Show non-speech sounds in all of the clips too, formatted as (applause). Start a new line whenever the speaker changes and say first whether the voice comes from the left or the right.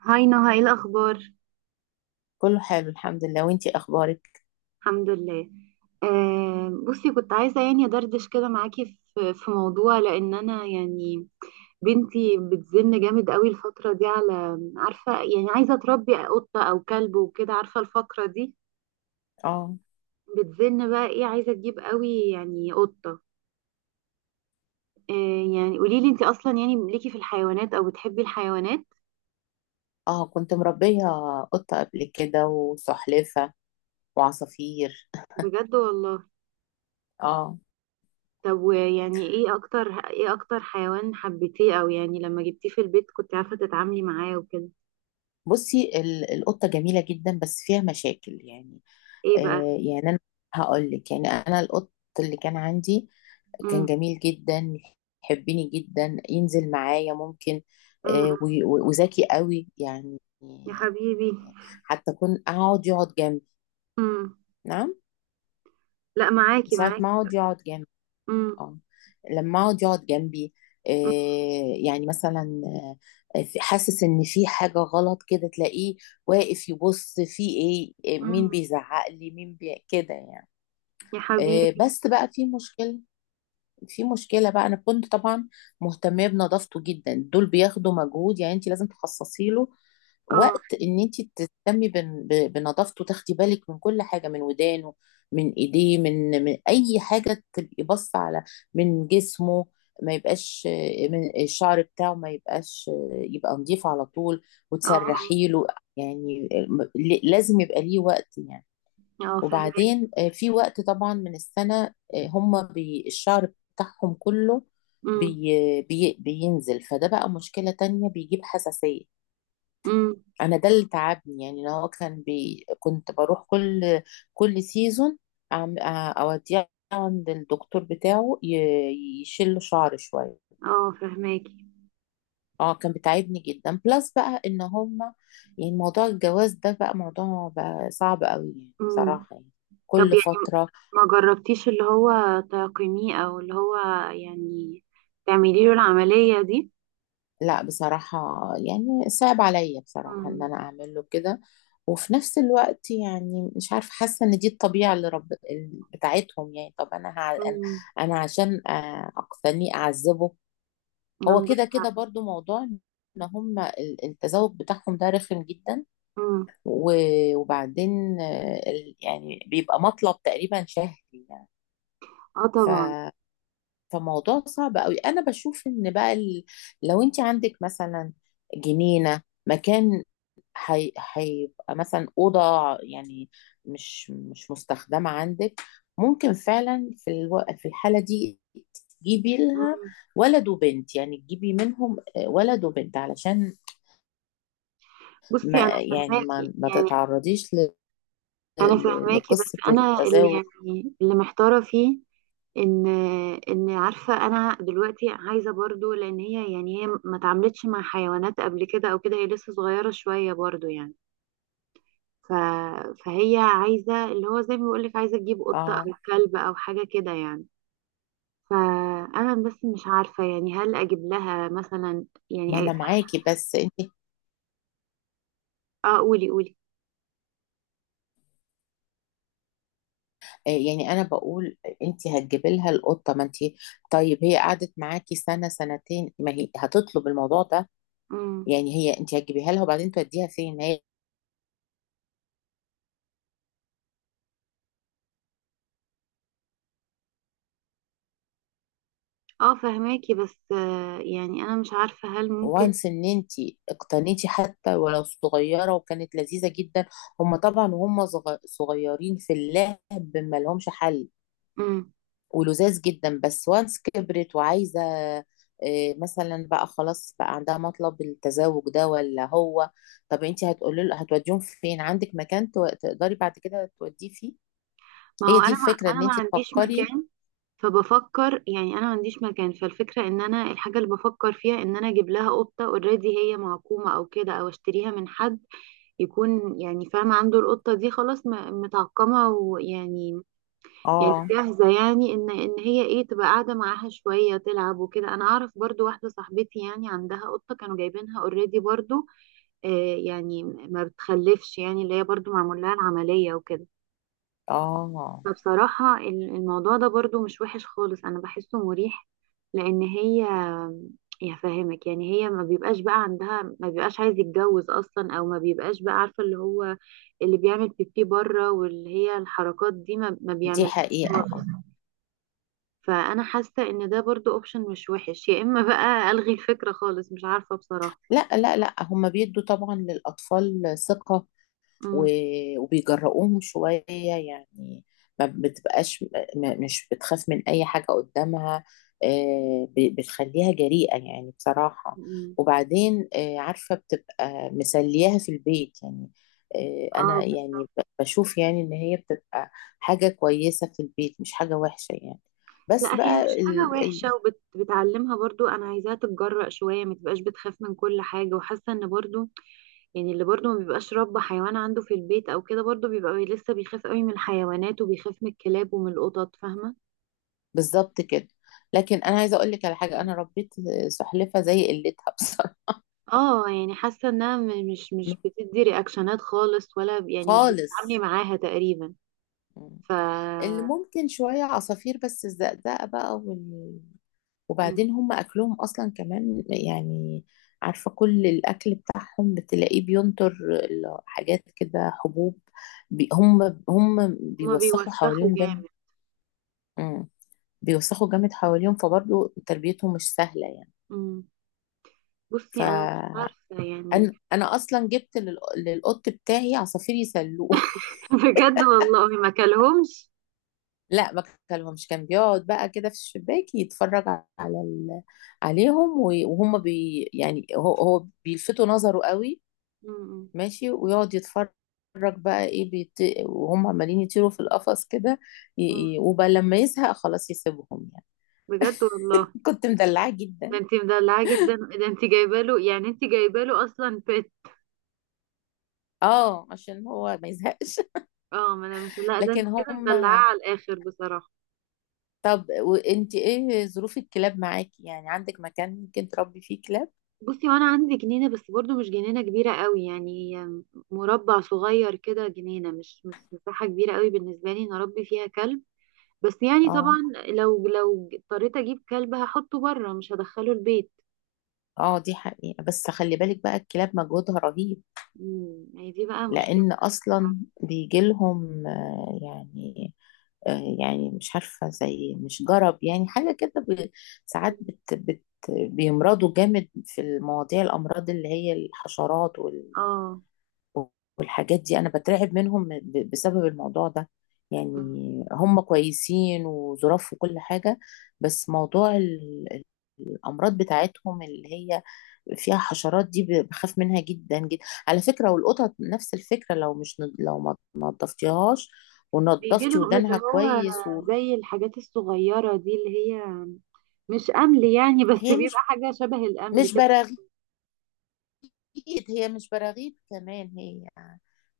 right: هاي نهى، ايه الاخبار؟
left: كله حلو الحمد لله وانتي اخبارك.
right: الحمد لله. بصي، كنت عايزه يعني ادردش كده معاكي في موضوع، لان انا يعني بنتي بتزن جامد قوي الفتره دي، على عارفه يعني عايزه تربي قطه او كلب وكده، عارفه الفقره دي.
left: اه
right: بتزن بقى، ايه؟ عايزه تجيب قوي يعني قطه. آه. يعني قولي لي، انت اصلا يعني ليكي في الحيوانات او بتحبي الحيوانات؟
left: اه. كنت مربية قطة قبل كده، وسلحفة، وعصافير.
right: بجد والله؟
left: اه،
right: طب، ويعني ايه اكتر حيوان حبيتيه؟ او يعني لما جبتيه في البيت كنت عارفه تتعاملي معاه وكده؟
left: بصي، القطة جميلة جدا بس فيها مشاكل. يعني
right: ايه بقى؟
left: آه، يعني انا هقول لك، يعني انا القط اللي كان عندي كان
right: امم.
left: جميل جدا، يحبني جدا، ينزل معايا، ممكن
right: امم.
left: آه وذكي قوي يعني.
right: يا حبيبي.
left: حتى كنت اقعد يقعد جنبي.
right: امم.
left: نعم.
right: لا، معاكي
left: ساعة ما
right: معاكي.
left: اقعد يقعد جنبي،
right: امم.
left: اه، لما اقعد يقعد جنبي إيه، يعني مثلا آه، حاسس ان في حاجه غلط كده، تلاقيه واقف يبص في ايه، إيه،
right: امم.
left: مين بيزعق لي، مين بي... كده يعني.
right: يا
left: إيه،
right: حبيبي.
left: بس بقى في مشكله. في مشكلة بقى، أنا كنت طبعا مهتمة بنظافته جدا. دول بياخدوا مجهود، يعني أنت لازم تخصصي له
right: اه.
left: وقت، إن أنت تهتمي بنظافته، تاخدي بالك من كل حاجة، من ودانه، من إيديه، من أي حاجة، تبقي باصة على من جسمه، ما يبقاش آه، من الشعر بتاعه ما يبقاش آه، يبقى نضيف على طول،
right: اه. اه.
left: وتسرحي له. يعني آه، لازم يبقى ليه وقت يعني.
right: اه فهماكي.
left: وبعدين آه، في وقت طبعا من السنة، آه، هم بي الشعر بتاعهم كله
right: امم.
left: بي بي بينزل، فده بقى مشكلة تانية، بيجيب حساسية.
right: امم.
left: أنا ده اللي تعبني. يعني أنا هو كان بي، كنت بروح كل سيزون، آه، أوديه عند الدكتور بتاعه يشيل له شعر شوية.
right: اه فهماكي.
left: اه كان بتعبني جدا. بلس بقى ان هم، يعني موضوع الجواز ده بقى موضوع بقى صعب قوي يعني،
right: امم.
left: بصراحة يعني،
right: طب
left: كل
right: يعني،
left: فترة.
right: ما جربتيش اللي هو تقيميه، او اللي هو يعني تعملي له العملية دي؟
left: لا بصراحة، يعني صعب عليا بصراحة ان
right: امم.
left: انا اعمل له كده. وفي نفس الوقت يعني مش عارفة، حاسة ان دي الطبيعة اللي رب بتاعتهم يعني. طب انا هع... انا
right: امم.
left: أنا عشان آه، اقتنيه اعذبه؟ هو
right: عندك
left: كده كده
right: حق.
left: برضو موضوع ان هم التزاوج بتاعهم ده رخم جدا.
right: امم.
left: وبعدين آه، ال- يعني بيبقى مطلب تقريبا شهري
right: اه طبعا.
left: يعني. فموضوع صعب قوي. انا بشوف ان بقى ال... لو انت عندك مثلا جنينه، مكان، هي... هيبقى مثلا اوضه يعني مش مستخدمه عندك، ممكن فعلا في الو... في الحاله دي تجيبي لها
right: امم.
left: ولد وبنت، يعني تجيبي منهم ولد وبنت علشان
right: بصي،
left: ما،
right: انا
left: يعني
right: فهماكي
left: ما
right: يعني.
left: تتعرضيش ل...
right: انا
left: ل...
right: فهماكي، بس
left: لقصه
right: انا اللي
left: التزاوج.
right: يعني اللي محتاره فيه ان ان عارفه، انا دلوقتي عايزه برضو، لان هي يعني هي ما اتعاملتش مع حيوانات قبل كده او كده، هي لسه صغيره شويه برضو يعني. ف... فهي عايزه اللي هو زي ما بقول لك، عايزه تجيب قطه او
left: اه
right: كلب او حاجه كده يعني. فانا بس مش عارفه يعني هل اجيب لها مثلا،
left: ما
right: يعني؟
left: انا معاكي، بس
right: اه قولي قولي.
left: آه، يعني انا بقول انت هتجيبي لها القطه، ما انت، طيب هي قعدت معاكي سنه سنتين، ما هي هتطلب الموضوع ده
right: امم.
left: يعني. هي انت هتجيبيها لها وبعدين توديها فين هي؟
right: اه فهماكي، بس يعني انا مش عارفه هل ممكن.
left: وانس ان انت اقتنيتي حتى ولو صغيره وكانت لذيذه جدا. هم طبعا وهم صغيرين في اللعب ما لهمش حل،
right: امم.
left: ولذاذ جدا. بس وانس كبرت وعايزه آه، مثلا بقى، خلاص بقى عندها مطلب التزوج ده، ولا هو، طب انت هتقولي له، هتوديهم فين؟ عندك مكان تقدري بعد كده توديه فيه؟
right: ما
left: هي
right: هو
left: دي
right: انا ما...
left: الفكره، ان
right: انا ما
left: انت
right: عنديش
left: تفكري.
right: مكان. فبفكر يعني، انا ما عنديش مكان، فالفكره ان انا، الحاجه اللي بفكر فيها ان انا اجيب لها قطه اوريدي، هي معقومه او كده، او اشتريها من حد يكون يعني فاهم، عنده القطه دي خلاص متعقمه ويعني، يعني
left: اه.
right: جاهزه، يعني ان هي ايه، تبقى قاعده معاها شويه تلعب وكده. انا اعرف برضو واحده صاحبتي يعني عندها قطه كانوا جايبينها اوريدي برضو، آه يعني ما بتخلفش يعني، اللي هي برضو معمول لها العمليه وكده.
left: اه
right: فبصراحة الموضوع ده برضو مش وحش خالص، أنا بحسه مريح، لأن هي، يا فاهمك يعني، هي ما بيبقاش بقى عندها، ما بيبقاش عايز يتجوز أصلا، أو ما بيبقاش بقى عارفة اللي هو اللي بيعمل بيبي بره، واللي هي الحركات دي ما
left: دي
right: بيعملهاش
left: حقيقه
right: خالص.
left: اه.
right: فأنا حاسة إن ده برضو أوبشن مش وحش، يا إما بقى ألغي الفكرة خالص، مش عارفة بصراحة.
left: لا لا لا، هم بيدوا طبعا للاطفال ثقه،
right: امم.
left: وبيجرؤوهم شوية يعني. ما بتبقاش مش بتخاف من أي حاجة قدامها، آه، بتخليها جريئة يعني بصراحة.
right: امم.
left: وبعدين آه، عارفة بتبقى مسلياها في البيت يعني. آه،
right: اه
left: أنا يعني
right: بالظبط.
left: بشوف يعني إن هي بتبقى حاجة كويسة في البيت، مش حاجة وحشة يعني.
right: لا،
left: بس
right: هي
left: بقى
right: مش حاجة
left: ال... ال...
right: وحشة، وبتعلمها برضو، أنا عايزاها تتجرأ شوية، ما تبقاش بتخاف من كل حاجة، وحاسة إن برضو يعني اللي برضو ما بيبقاش رب حيوان عنده في البيت أو كده، برضو بيبقى لسه بيخاف قوي من الحيوانات وبيخاف من الكلاب ومن القطط، فاهمة؟
left: بالظبط كده. لكن أنا عايزة أقول لك على حاجة.
right: مم.
left: أنا ربيت سلحفة زي قلتها بصراحة.
right: اه يعني حاسة إنها مش
left: (laughs)
right: بتدي رياكشنات خالص، ولا يعني مش بتتعاملي
left: خالص.
right: معاها تقريبا. ف
left: اللي ممكن شوية عصافير، بس الزقزقة بقى وال...
right: مم.
left: وبعدين هم أكلهم أصلا كمان يعني. عارفة كل الأكل بتاعهم بتلاقيه بينطر، حاجات كده حبوب، بي... هم
right: هما
left: بيوسخوا
right: بيوسخوا
left: حواليهم جامد.
right: جامد.
left: مم. بيوسخوا جامد حواليهم، فبرضه تربيتهم مش سهلة يعني.
right: مم. بصي، أنا مش
left: فأنا
right: عارفة يعني.
left: أنا أصلا جبت لل... للقط بتاعي عصافير يسلوه.
right: (laughs) بجد والله؟ ما كلهمش.
left: لا ما كلمهمش. كان بيقعد بقى كده في الشباك يتفرج على ال... عليهم، وهم بي... يعني هو بيلفتوا نظره قوي.
right: مم.
left: ماشي ويقعد يتفرج، بقى ايه بيت... وهم عمالين يطيروا في القفص كده، ي...
right: مم.
left: وبقى لما يزهق خلاص يسيبهم يعني.
right: بجد والله؟
left: (laughs) كنت مدلعاه
right: ده
left: جدا.
right: انت مدلعاه جدا، ده انت جايبه له، يعني انت جايبه له اصلا بيت.
left: اه عشان هو ما يزهقش.
right: اه ما انا مش،
left: (laughs)
right: لا ده انت
left: لكن
right: كده
left: هم،
right: مدلعاه على الاخر بصراحه.
left: طب وانت ايه ظروف الكلاب معاكي؟ يعني عندك مكان ممكن تربي فيه كلاب؟
right: بصي، وانا عندي جنينه، بس برضو مش جنينه كبيره قوي يعني، مربع صغير كده جنينه، مش مساحه كبيره قوي بالنسبه لي ان اربي فيها كلب. بس يعني
left: اه.
right: طبعا، لو اضطريت اجيب كلب هحطه بره، مش هدخله البيت.
left: اه دي حقيقة، بس خلي بالك بقى الكلاب مجهودها رهيب.
right: امم، هي دي بقى مشكله.
left: لأن أصلا بيجي لهم آه، يعني آه، يعني مش عارفة، زي مش جرب يعني حاجة كده، ساعات بت بيمرضوا جامد في المواضيع، الأمراض اللي هي الحشرات
right: اه،
left: والحاجات دي، انا بترعب منهم بسبب الموضوع ده يعني. هم كويسين وظراف وكل حاجة، بس موضوع الامراض بتاعتهم اللي هي فيها حشرات دي، بخاف منها جدا جدا على فكرة. والقطط نفس الفكرة، لو مش لو ما نضفتيهاش
right: بيجي
left: ونضفتي
right: لهم اللي
left: ودانها
right: هو
left: كويس.
right: زي الحاجات الصغيرة دي، اللي هي مش أمل يعني، بس
left: وهي مش
right: بيبقى حاجة شبه الأمل
left: مش
right: كده.
left: براغيث، هي مش براغيث، كمان هي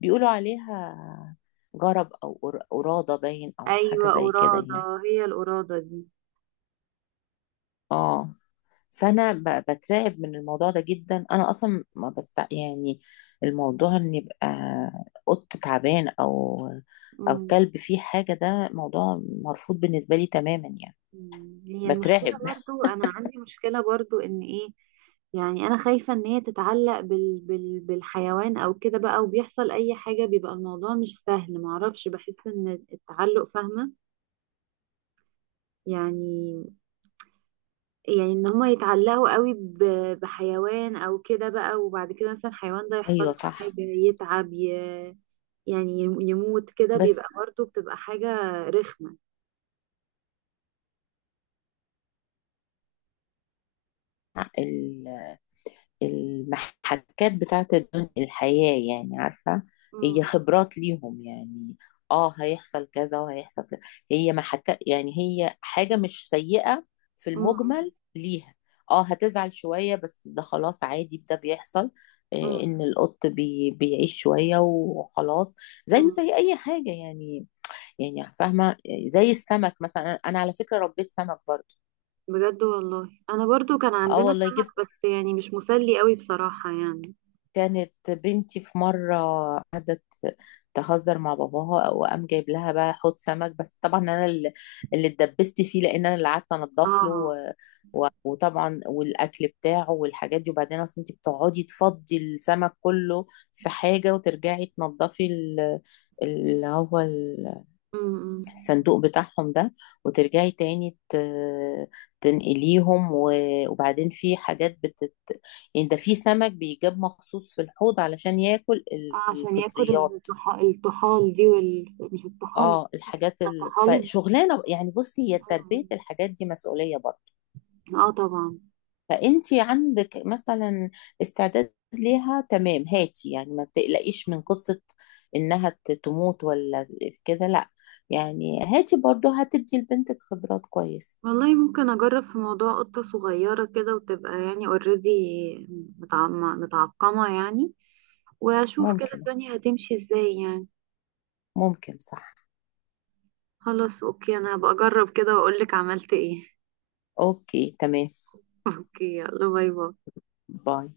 left: بيقولوا عليها جرب او قرادة، باين او حاجة
right: أيوة
left: زي كده يعني.
right: قرادة، هي القرادة دي.
left: اه فانا بترعب من الموضوع ده جدا. انا اصلا ما بست يعني الموضوع ان يبقى قط تعبان، او او
right: مم.
left: كلب فيه حاجه، ده موضوع مرفوض بالنسبه لي تماما يعني.
right: مم. هي المشكلة،
left: بترعب. (laughs)
right: برضو أنا عندي مشكلة برضو إن إيه، يعني أنا خايفة إن هي تتعلق بالحيوان أو كده بقى، وبيحصل أي حاجة بيبقى الموضوع مش سهل، معرفش، بحس إن التعلق، فاهمة؟ يعني، يعني ان هما يتعلقوا قوي بحيوان او كده بقى، وبعد كده مثلا الحيوان ده يحصل
left: ايوه
right: له حاجة،
left: صح.
right: يتعب، يعني يموت كده، بيبقى
left: بس
right: برضه بتبقى حاجة رخمة.
left: المحكات بتاعت الدنيا، الحياة يعني، عارفة هي
right: مم.
left: خبرات ليهم يعني، اه هيحصل كذا وهيحصل كذا، هي محكات، يعني هي حاجة مش سيئة في
right: مم.
left: المجمل ليها. اه هتزعل شوية بس ده خلاص عادي، ده بيحصل
right: مم.
left: آه، ان القط بي بيعيش شوية وخلاص، زيه
right: مم.
left: زي اي حاجة يعني. يعني فاهمة آه، زي السمك مثلا. انا أنا على فكرة ربيت سمك برضه.
right: بجد والله؟ انا برضو كان
left: اه
right: عندنا
left: والله
right: سمك،
left: جبت،
right: بس يعني مش مسلي قوي بصراحة يعني.
left: كانت بنتي في مرة قعدت تهزر مع باباها، وقام جايب لها بقى حوض سمك. بس طبعا انا اللي اتدبست فيه، لان انا اللي قعدت انضف له
right: اه.
left: وطبعا والاكل بتاعه والحاجات دي. وبعدين اصل انت بتقعدي تفضي السمك كله في حاجة، وترجعي تنضفي ال- اللي هو ال-
right: مم.
left: الصندوق بتاعهم ده، وترجعي تاني تنقليهم، وبعدين في حاجات بتت يعني. ده في سمك بيجاب مخصوص في الحوض علشان ياكل
right: اه عشان ياكل
left: الفطريات.
right: الطحال دي مش الطحال، اسمها
left: اه
right: إيه؟
left: الحاجات ال...
right: الطحالب.
left: فشغلانه يعني. بصي هي تربيه
right: مم.
left: الحاجات دي مسؤوليه برضه.
right: اه طبعا.
left: فانت عندك مثلا استعداد ليها، تمام هاتي، يعني ما تقلقيش من قصه انها تموت، ولا كده، لا. يعني هاتي برضه هتدي لبنتك خبرات كويسه.
right: والله ممكن اجرب في موضوع قطة صغيرة كده، وتبقى يعني اوريدي متعقمة يعني، واشوف كده
left: ممكن.
right: الدنيا هتمشي ازاي يعني.
left: ممكن صح.
right: خلاص اوكي، انا هبقى اجرب كده واقولك عملت ايه.
left: اوكي تمام.
right: (laughs) اوكي، يلا باي باي.
left: باي.